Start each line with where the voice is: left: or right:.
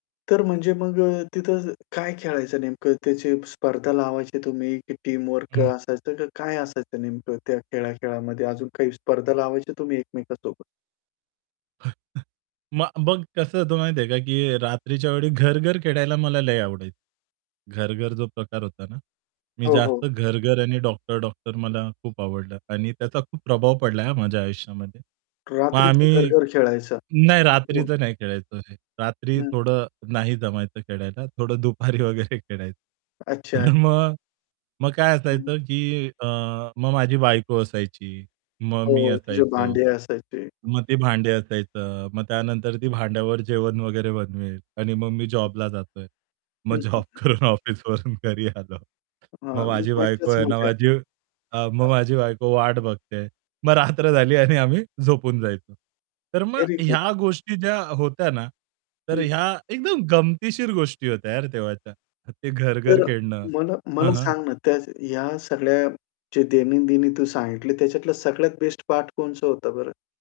left: तर म्हणजे मग अ, तिथं काय खेळायचं नेमकं? त्याची स्पर्धा लावायचे तुम्ही? की टीमवर्क
right: हं.
left: असायचं, की काय असायचं नेमकं त्या खेळा-खेळामध्ये? अजून काही स्पर्धा लावायची तुम्ही एकमेकांसोबत?
right: मग बघ कसं होतं माहिती आहे का, की रात्रीच्या वेळी घर-घर खेळायला मला लय आवडायचं. घर-घर जो प्रकार होता ना? मी
left: हो, हो.
right: जास्त घर-घर आणि डॉक्टर-डॉक्टर मला खूप आवडलं आणि त्याचा खूप प्रभाव पडलाय हा माझ्या आयुष्यामध्ये. मग
left: रात्रीचं
right: आम्ही
left: घर-घर खेळायचा?
right: नाही
left: [unintelligible]
right: रात्रीचं नाही खेळायचो हे. रात्री
left: हं.
right: थोडं नाही जमायचं खेळायला थोडं दुपारी वगैरे खेळाय
left: अच्छा,
right: तर
left: अच्छा.
right: मग मग काय
left: हं.
right: असायचं, की अ, मग माझी बायको असायची, मग मी
left: हो. ती जे
right: असायचो.
left: भांडी असायची.
right: मग ते भांडे असायचं. मग त्यानंतर ती भांड्यावर जेवण वगैरे बनवेल आणि मग मी जॉबला जातोय. मग
left: हं, हं,
right: जॉब
left: हं.
right: करून ऑफिसवरून घरी आलो.
left: हां.
right: मग माझी बायको
left: मजाच
right: आहे ना,
left: मजा.
right: माझी अ, मग
left: हां.
right: माझी बायको वाट बघते आहे. मग रात्र झाली आणि आम्ही झोपून जायचो. तर मग
left: व्हेरी गुड.
right: ह्या गोष्टी ज्या होत्या ना तर
left: हं.
right: ह्या एकदम गमतीशीर गोष्टी होत्या यार तेव्हाच्या. ते घर-घर
left: तर अ,
right: खेळणं.
left: मला
right: हं,
left: मला
right: हं.
left: सांग ना, त्या ह्या सगळ्या जे दैनंदिनी तू सांगितले त्याच्यातला सगळ्यात बेस्ट पार्ट कोणचा होता बरं?